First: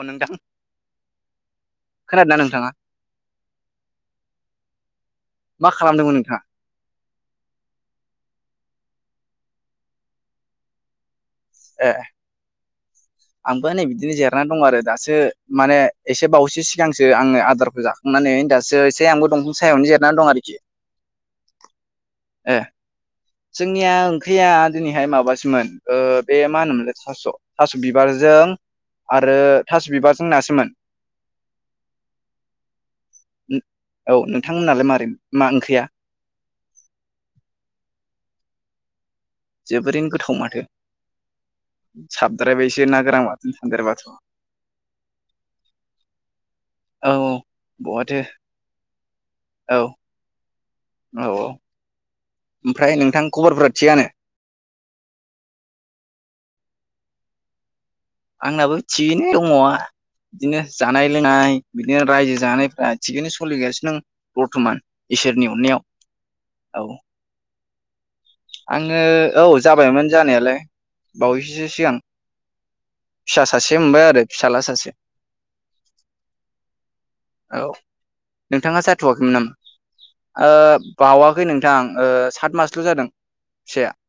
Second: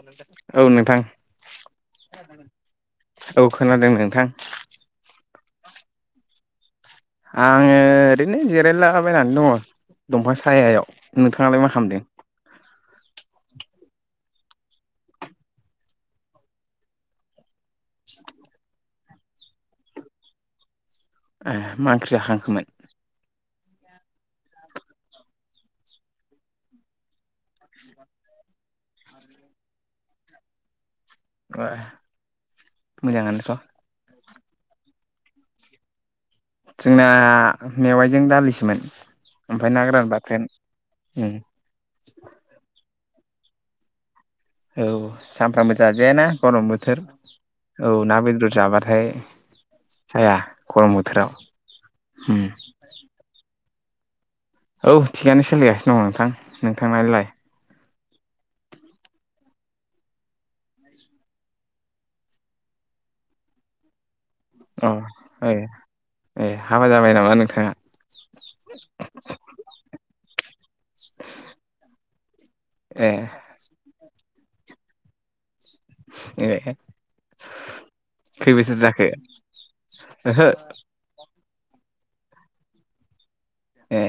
अ नोंथां औ नोंथां खोनादोंना नोंथाङा? औ खोनादों नोंथां मा खालामदोंमोन नोंथाङा आङो ओरैनो जिरायलालाबायनानै दङ दंफां सायायाव नोंथाङालाय मा ए खालामदों आंबो नै बिदिनो जेरनानै दं आरो दासो माने एसे बावैसो सिगांसो आङो आदार जाखांनानै दासो एसे आंबो दंफां सायावनो जिरनानै दं आरोखि मा ओंख्रि ए जाखांखोमोन जोंनिया ओंख्रिया दिनैहाय माबासोमोन बे मा होनोमोनलाय थास' थास' बिबारजों आरो थास' बिबारजों नासोमोन मोजाङानोथ' औ नोंथांमोनालाय माबारै मा ओंख्रिया जोंना मेवाइजों दालिसोमोन ओमफ्राय ना जोबोरैनो गोरान बाथोन साबद्रायबाय एसेो ना गोरां माथो सानदेरबाथ' औ सामफ्रामबो जाजायाना गरम बोथोर औ औ बहाथो ना बेदर जाबाथाय औ जाया गरम औ बोथोराव औ ओमफ्राय नोंथां खबरफोरा थियानो औ थिगनो सोलिगासिनो दङ नोंथां नोंथांलाय आंनाबो थिगयैनो दङआ बिदिनो जानाय लोंनाय बिदिनो रायजो जानायफ्रा थिगैनो सोलिगासिनोों बरथमान अ इसोरनि अननायाव औ जाय नामा नोंथाङा आङो औ जाबायमोन जानायालाय बावैसोसो सिगां ए फिसा सासे मोनबाय आरो फिसाजला सासे बिे औ नोंथाङा जाथ'वाखैमोन नामा ओहो बावाखै नोंथां सात मासल' जादोंह फिसाया ए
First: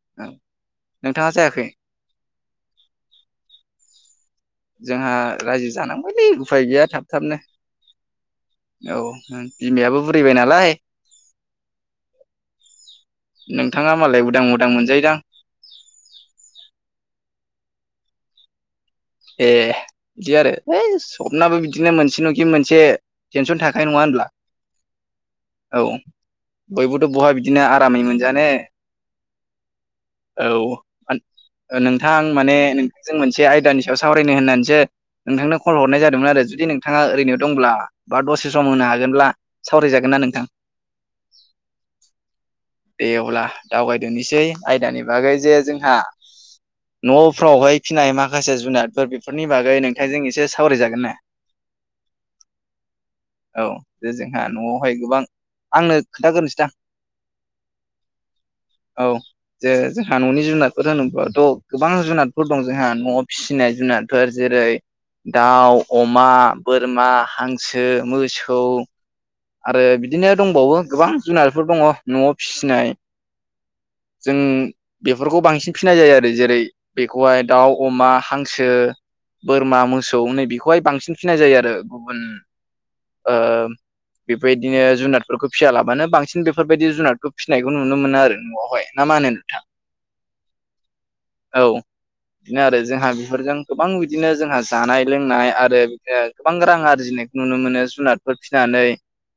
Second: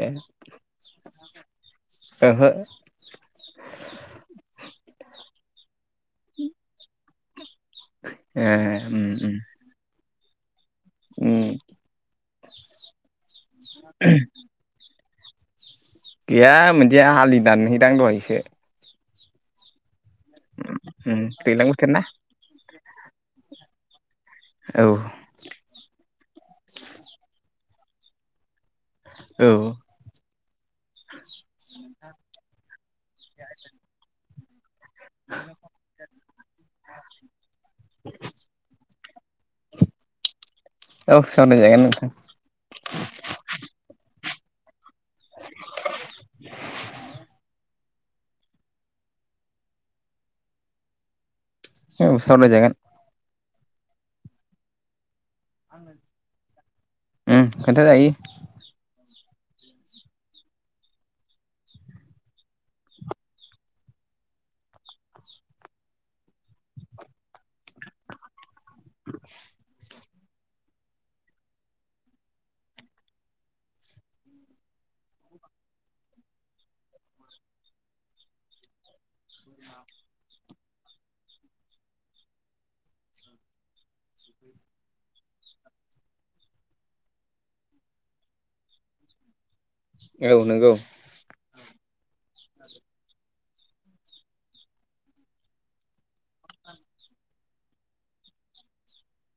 ए औ नोंथाङा जायाखै ओहो जोंहा रायजो जानांगबायलै उफाय गैया थाब थाबनो ए औ उम बिमायाबो बुरिबाय नालाय ओम नोंथाङा मालाय उदां उदां मोनजायोदां गैया मोनदिया हालि दानहैदां दहायसो ए बिदि आरो ओइ उम सपनाबो दैज्लां बोथोर बिदिनो ना मोनसे न'खि मोनसे टेनसन थाखायानाय नङा होनब्ला औ औ बयबोथ' बहा बिदिनो आरामै मोनजा नो औ औ नोंथां माने नोंथांजों मोनसे आयदानि बेयाव सावरायनो होननानैसो नोंथांनो कल हरनाय जादोंमोन आरो जुदि नोंथाङा ओरैनो दंब्ला बा दसे सम होनो हागोनब्ला सावरायजागोन नना नोंथां औ सावरायजायगोन नथां दे अब्ला दावगायदोननोसै आयदानि बागै जे जोंहा न'फ्रावहाय फिनाय माखासे जुनारफोर बेफोरनि बागै नोंथांजों एसे सावरायजागोन ने सावलाय जागोन औ दे जोंहा न'आवहाय गोबां आंनो खोनथागोरोनोसै दां उम खोन्थाजायो औ जे जोंहा न'नि जुनारफोर होनोब्लाथ' गोबां जुनारफोर दं जोंहा न'आव फिसिनाय जुनादफोर जेरै दाउ अमा बोरमा हांसो मोसौ [inaudible] आरो बिदिनो दंबावो गोबां जुनारफोर दङ न'आव फिसिनाय जों बेफोरखौ बांसिन फिनाय जायो आरो जेरै बेखौहाय दाउ अमा हांसो बोरमा मोसौ नै बेेखौहाय बांसिन फिनाय जायो आरो गुबुन बेबायदिनो जुनादफोरखौ फियालाबानो बांसिन बेफोरबायदि जुनादखौ फिसिनायखौ नुनो मोनो आरो न'आवहाय ना मा होनो नोंथां औ नंगौ औ बिदिनो आरो जोंहा बेफोरजों गोबां बिदिनो जोंहा जानाय लोंनाय आरो बिदिनो गोबां रां आरजिनायखौ नुनो मोनो जुनादफोर फिसिनानै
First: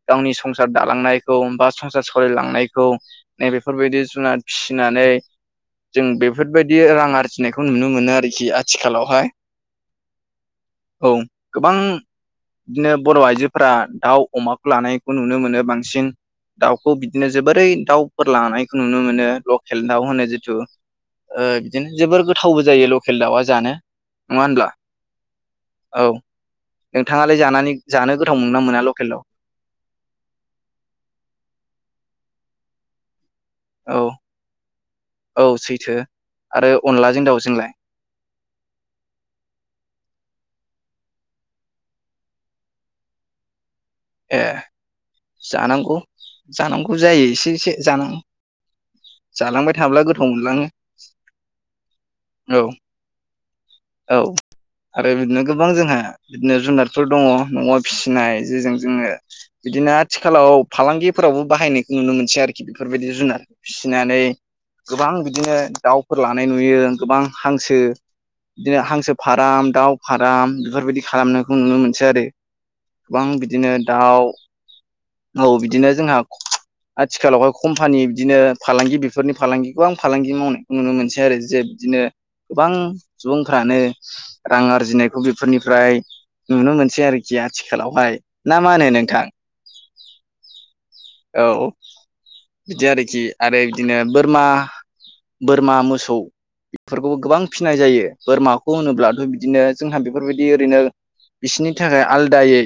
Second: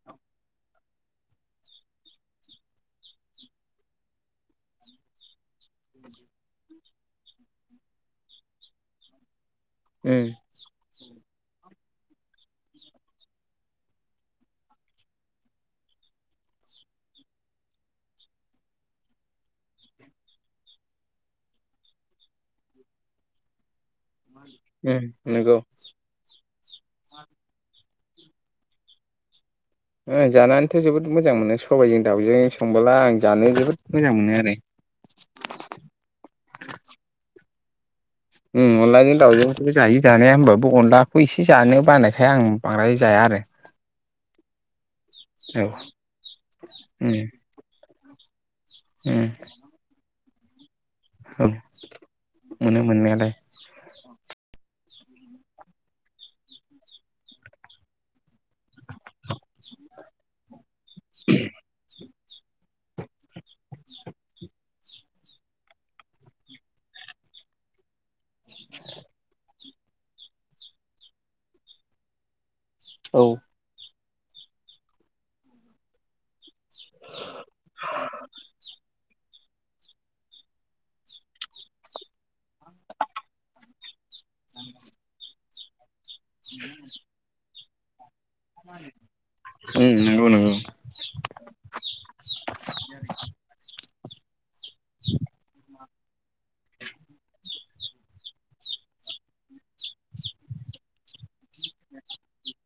गावनि संसार दालांनायखौ बा संसार साललिलांनायखौ नै बेफोरबायदि जुनाद फिसिनानै जों बेफोरबायदि बे रां आरजिनायखौ नुनो मोनो आरो खि आथिखालावहाय उम औ गोबां बिदिनो बर' आइजोफोरा दाउ, अमाखौ लानायखौ नुनो मोनो बांसिन दाउखौ बिदिनो जोबोरै दाउफोर लानायखौ नुनो मोनो लकेल दाउ होनो जिथु ओ बिदिनो जोबोर गोथावबो जायो लकेल दाउआ जानो नङा होनब्ला उम नंगौ औ नोंथाङालाय जानानै जानो गोथाव मोनंना मोना लकेलाव ओ जानानैथ' जोबोद मोजां मोनो सबायाइजों दाउजों संबोला आं जानो जोबोद औ मोजां मोनो आरो औ सैथो आरो अनलाजों दाउजोंलाय अनलाजों दाावजों जायो जानाया होमबाबो अनलाखौ इसे जानो बानायखाय आं बांद्राय जाया आरो ए औ जानांगौ जानांगौ जायो उम एसे एसे जानौ उम जालांबाय थाब्ला गोथाव मोनलाङो औ औ मोनो मोननायालाय औ आरो बिदिनो गोबां जोंहा बिदिनो जुनारफोर दङ न'आव फिसिनाय जेजों जोङो बिदिनो आथिखालाव फालांगिफोरावबो बाहायनायखौ नुनो मोनसै आरोखि बेफोरबायदि जुनार फिसिनानै गोबां बिदिनो दाउ फोर लानाय नुयो गोबां हांसो बिदिनो हांसो फार्म दाउ फार्म बेफोरबायदि खालामनायखौ नुनो मोनसै आरो औ गोबां बिदिनो दाउ औ बिदिनो जोंहा आथिखालावहाय कम्पानि बिदिनो फालांगि बेफोरनि फालांगिखौ आं फालांगि मावनायखौ नुनो मोनसै आरो जे बिदिनो गोबां सुबुंफ्रानो, रां आरजिनायखौ बेफोरनिफ्राय नुनो मोनसै आरोखि आथिखालावहाय। ना मा होनो नोंथां? उम नंगौ नंगौ औ बिदि आरोखि आरो बिदिनो बोरमा, बोरमा, मोसौ बेफोरखौबो गोबां फिसिनाय जायो। बोरमाखौ होनोब्लाथ' बिदिनो जोंहा बेफोरबायदि ओरैनो बिसिनि थाखाय आलादायै,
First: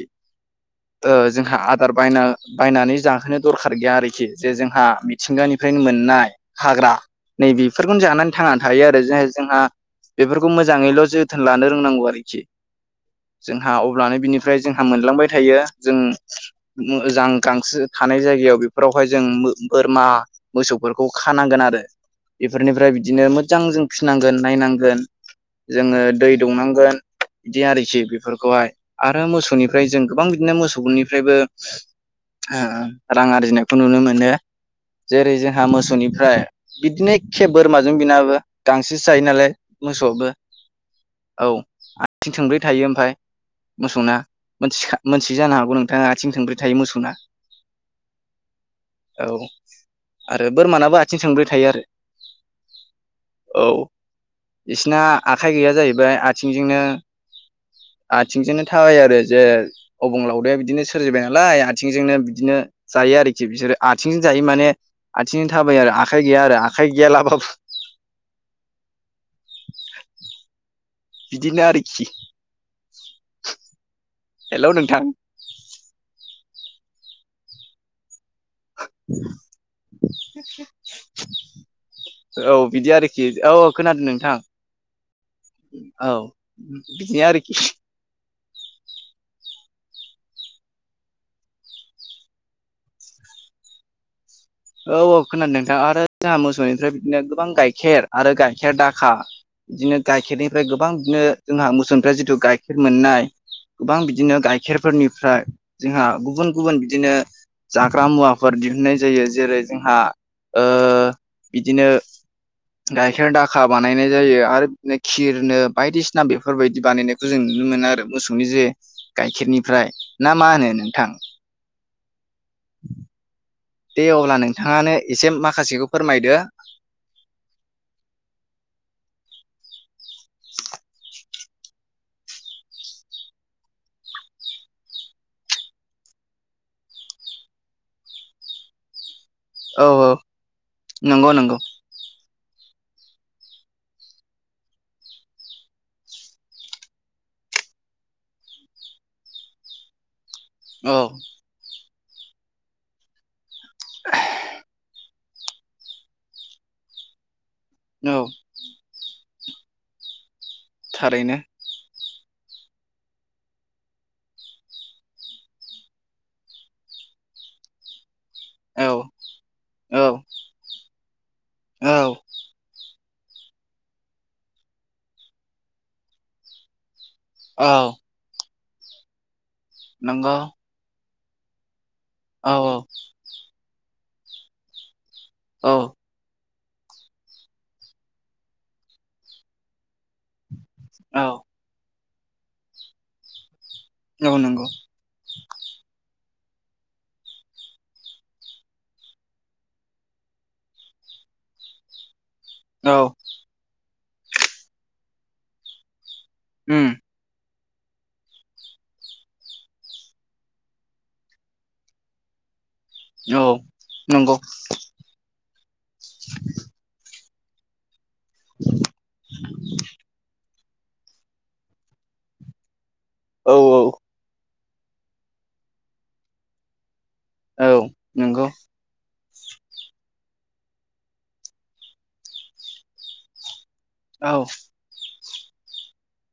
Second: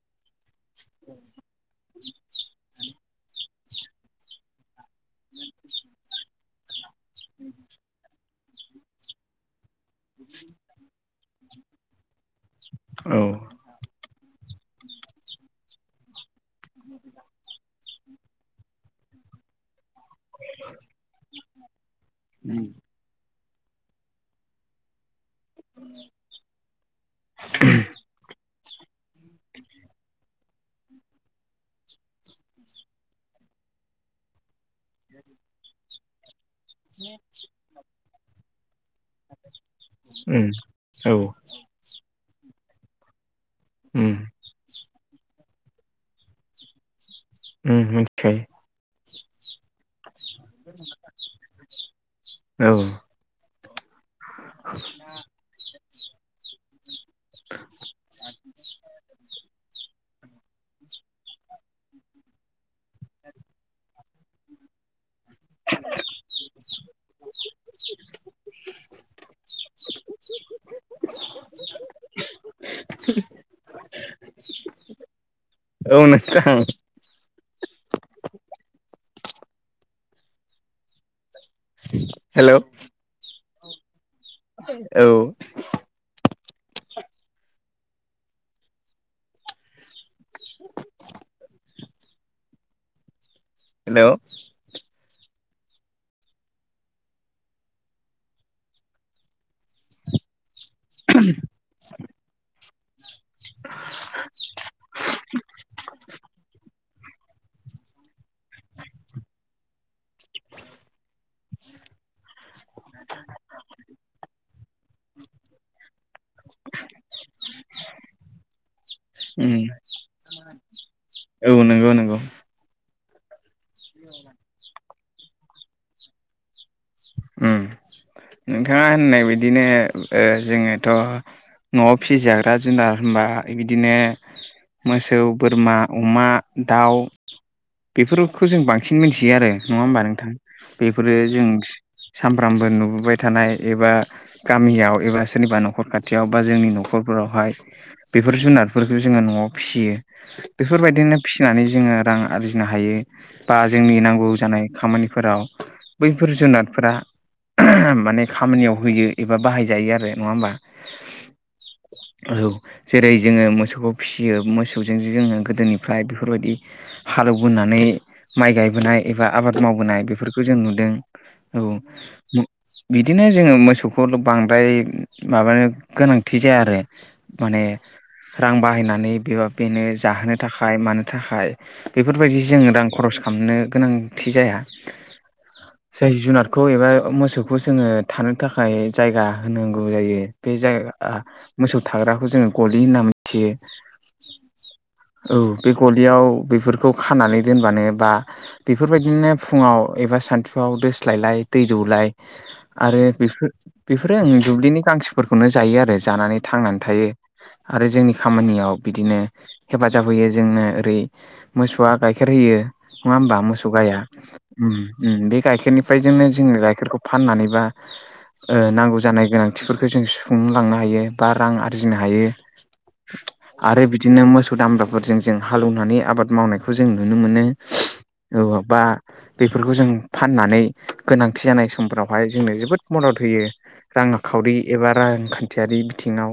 ओ जोंहा बायना बायनानै जाहोनो दरखार गैया आरोखि जे जोंहा मिथिंगानिफ्रायनो मोननाय, हाग्रा नै बेेफोरखौनो जानानै थांना थायो आरो ज जोंहा, बेफोरखौ मोजाङैल' जोथोन लानो रोंनांगौ आरोखि। औ। जोंहा अब्लानो बिनिफ्राय जोंहा मोनलांबाय थायो जों, मोजां गांसो थानाय जायगायाव बेफोरावहाय जों बोरमा, मोसौफोरखौ खानांगोन आरो उम बेफोरनिफ्राय बिदिनो मोजां जों फिसिनांगोन नायनांगोन, जोङो दै दौनांगोन बिदि आरोखि बेफोरखौहाय। आरो मोसौनिफ्राय जों गोबां बिदिनो मोसौफोरनिफ्रायबो, रां आरजिनायखौ नुनो मोनो। जेरै जोंहा मोसौनिफ्राय बिदिनो एखे बोरमाजों बिनाबो गांसोसो जायो नालाय मोसौबो उम औ आथिं थंब्रै थायो ओमफफ्राय उम मोसौना मोनखा मोनथि जानो हागौ नोंथाङा आथिं थंब्रै थायो मोसौना। उम मिथिखायो, औ आरो बोरमानाबो आथिं सोंबबाय थायो आरो औ औ। बिसिना आखाइ गैया जाहैबाय आथिंजोंनो, आथिंजोंनो थाबाय आरो जे अबंलावदायाया बिदिनो सोरजिबाय नालाय आथिंजोंनो बिदिनो जायो आरोखि बिसोरो आथिंजों जायो माने आथिंजों थाबाय आरो आखाइ गैया आरो आखाइ गैयालाबाबो, बिदिनो आरोखि, [inaudible] हेल' नोंथां, औ नोंथां हेलौ औ बिदि आरोखि, औ औ खोनादों नोंथां, औ औ बिदिनो आरोखि, हेल' औ औ खोनादों नोंथां आरो जोंहा मोसौनिफ्राय बिदिनो गोबां गाइखेर आरो गाइखेर दाखा, बिदिनो गाइखेरनिफ्राय गोबां बिदिनो जोंहा मोसौफ्रा जिथु गाइखेर मोननाय, गोबां बिदिनो गाइखेरफोरनिफ्राय जोंहा गुबुन गुबुन बि, बिदिनो जाग्रा मुवा, फोर दिहुननाय जायो जेरै जोंहा बिदिनो, गाइखेर दाखा बानायनाय जायो आरो बिदिनो खिरनो बायदिसिना बेफोरबायदि बानायनाय, जों नुनो मोनो आरो मोसौनि जे उम गाइखेरनिफ्राय ना मा होनो नोंथां, औ नंगौ नंगौ, दे अब्ला नोंथाङानो एसे माखासेखौ फोरमायदो। नोंथाङा होननाय बदिनो जोङोथ', न'आव फिसिजाग्रा जुनार होनबा बिदिनो, मोसौ, बोरमा, अमा, दाउ। बेफोरखौ जों बांसिन मिथियो आरो नङा औ होमबा औ नोंथां बेफोरो नंगौ जों, नंगौ सामफ्रामबो नुबोबाय थानाय एबा गामियाव एबा सोरनिबा न'खर खाथियाव बा जोंनि न'खरफोरावहाय बेफोर जुनारफोरखौ जोङो न'आव फिसियो औ बेफोरबायदिनो फिसिनानै जोङो रां आरजिनो हायो बा जोंनि नांगौ जानाय खामानिफोराव बैफोर जुनारफोरा औ माने खामानियाव होयो एबा बाहायजायो आरो नङा होमबा थारैनो औ जेरै जोङो मोसौखौ फिसियो मोसौजों जोङो गोदोनिफ्राय बेफोरबायदि हालौवबोनानै माइ औ गायबोनाय एबा आबाद मावबोनाय औ बेफोरखौ जों नुदों औ बिदिनो जोङो मोसौखौ' बांद्राय माबानो गोनांथि जाया आरो माने औ रां बाहायनानै बेब बेनो जाहोनो नंगौ थाखाय मानो थाखाय बेफोरबायदि औ जोङो औ रां खरस खालामनो गोनांथि जाया औ जाय जुनारखौ एबा मोसौखौ जोङो थानो थाखाय जायगा होनांगौ जायो बे जायग औ मोसौ थाग्राखौ जोङो गलि होनना मिथियो औ नंगौ औ बे गलियाव बेफोरखौ खानानै दोनबानो बा बेफोरबायदिनो फुङाव एबा सानथुआव दोस्लायलाय दै दौलाय औ आरो बेफोर बेफोरो आं दुब्लिनि गांसोफोरखौनो जायो आरो जानानै थांनानै उम थायो आरो जोंनि खामानियाव बिदिनो हेफाजाब होयो जोंनो ओरै मोसौआ गाइखेर होयो नङा होमबा औ मोसौ गाया नंगौ उम उम बे गाइखेरनिफ्राय जोंनो जोङो गाइखेरखौ फाननानै बा ओ नांगौ जानाय गोनांथिफोरखौ जों सुफुंनो लांनो हायो बा रां आरजिनो हायो औ औ आरो बिदिनो मोसौ दामब्राफोरजों जों हालेवनानै आबाद मावनायखौ जों नुनो मोनो औ नंगौ औ बा बेफोरखौ जों फाननानै गोनांथि जानाय समफोरावहाय जोंनो जोबोद मदद होयो रां औ खावरि एबा रांखान्थियारि बिथिङाव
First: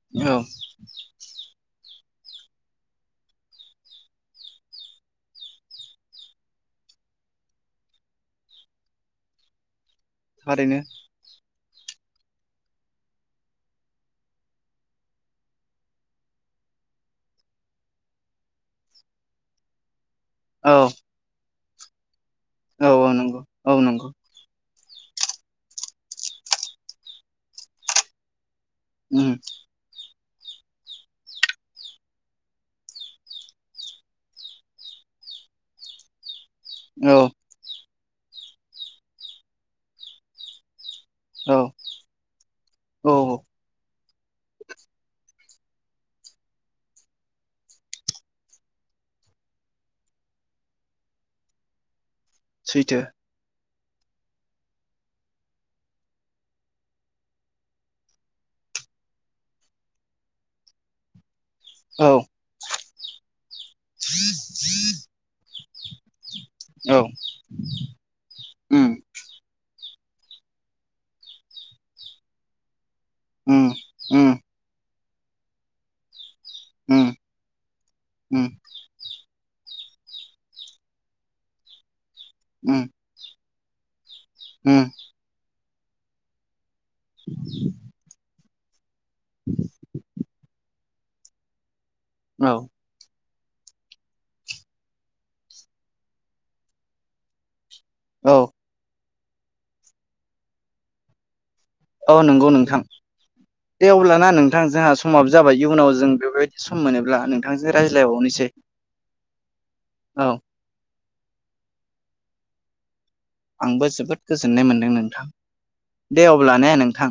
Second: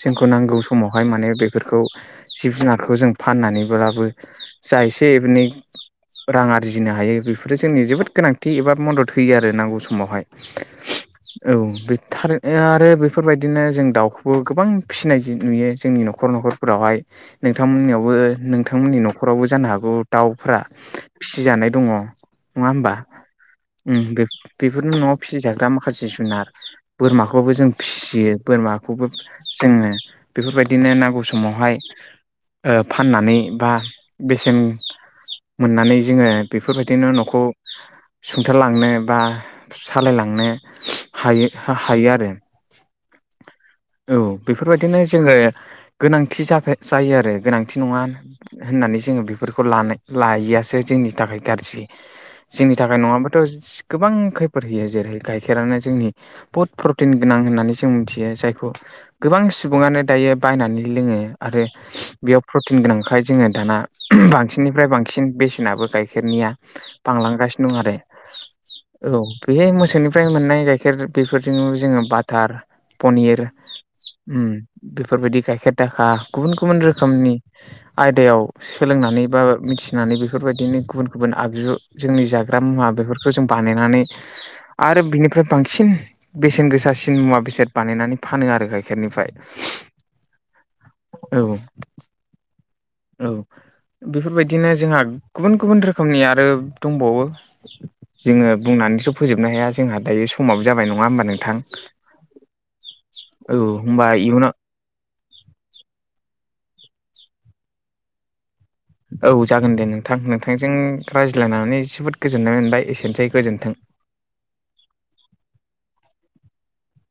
जोंखौ औ नांगौ समावहाय माने बे बेफोरखौ जिब जुनारखौ जों फाननानैब्लाबो जा एसे एनै रां आरजिनो हायो बेफोरो जोंनि जोबोद गोनांथि एबा मदद होयो आरो नांगौ समावहाय थारैनो औ थ आरो बेफोरबायदिनो जों दाउखौबो गोबां फिसिनाय नुयो जोंनि न'खर न'खर फोरावहाय नोंथांमोननियावबो नोंथांमोननि न'खरावबो जानो हागौ दाउफ्रा औ फिसिजानाय दङ नङा औ होमबा! औ नंगौ औ उम नंगौ बे बेफोरनो न'आव फिसिजाग्रा माखासे जुनार बोरमाखौबो जों फिसियो बोरमा खौबो उम जोंङनो बेफोरबायदिनो नांगौ समावहाय फाननानै बा बेसेन मोननानै जोङो बेफोरबायदिनो औ न'खौ सुंथालांनो बा सालायलांनो हायो औ हायो आरो औ औ बेफोरबायदिनो जोङो गोनांथि जायो आरो गोनांथि नङा होननानै जोङो बेफोरखौ लानाय लायैयासो जोंनि थाखाय गाज्रि जोंनि थाखाय सैथो नङाबा थ' गोबां खैफद होयो जेरै गाइखेरानो जोंनि बहुद प्रटिन गोनां होननानै जों मिथियो जायखौ गोबां सुबुङानो दायो बायनानै लोङो आरो औ बेयाव प्रटिन गोनांखाय जोङो दाना बांसिननिफ्राय बांसिन बेसेनाबो गाइखेरनिया औ बांलांगासिनो दं आरो उम औ बेहाय मोसौनिफ्राय मोननाय गाइखेर बेफोरजों जोङो बाटार पनिर उम बेफोरबायदि गाइखेर दाखा गुबुन गुबुन उम रोखोमनि आयदायाव उम सोलोंनानै बा मिथिनानै बेफोरबायदिनो गुबुन गुबुन आगजु जोंनि जाग्रा उम मुवा बेफोरखौ जों बानायनानै उम आरो बिनिफ्राय बांसिन बेसेन गोसासिन मुवा बेसाद बानायनानै फानो आरो गाइखेरनिफ्राय औ औ औ बेफोरबायदिनो जोंहा गुबुन गुबुन रोखोमनि आरो दंबावो। औ जोङो बुंनानैथ' फोजोबनो हाया जोंहा दायो समाबो जाबाय नङा होमबा नोंथां? औ नंगौ नोंथां औ दे होमबा अब्लाना नोंथां इयुनाव जोंहा स समाबो जाबाय इयुनाव जों बेफोरबायदि सम मोनोब्ला नोंथांजों रायज्लायबावनोसै। औ जागोन दे नोंथां औ नोंथांजों रायज्लायनानै जोबोद गोजोननाय मोनबाय एसेनोसै। गोजोन्थों आंबो जोबोद गोजोननाय मोनदों नोंथां दे अब्ला ने नोंथां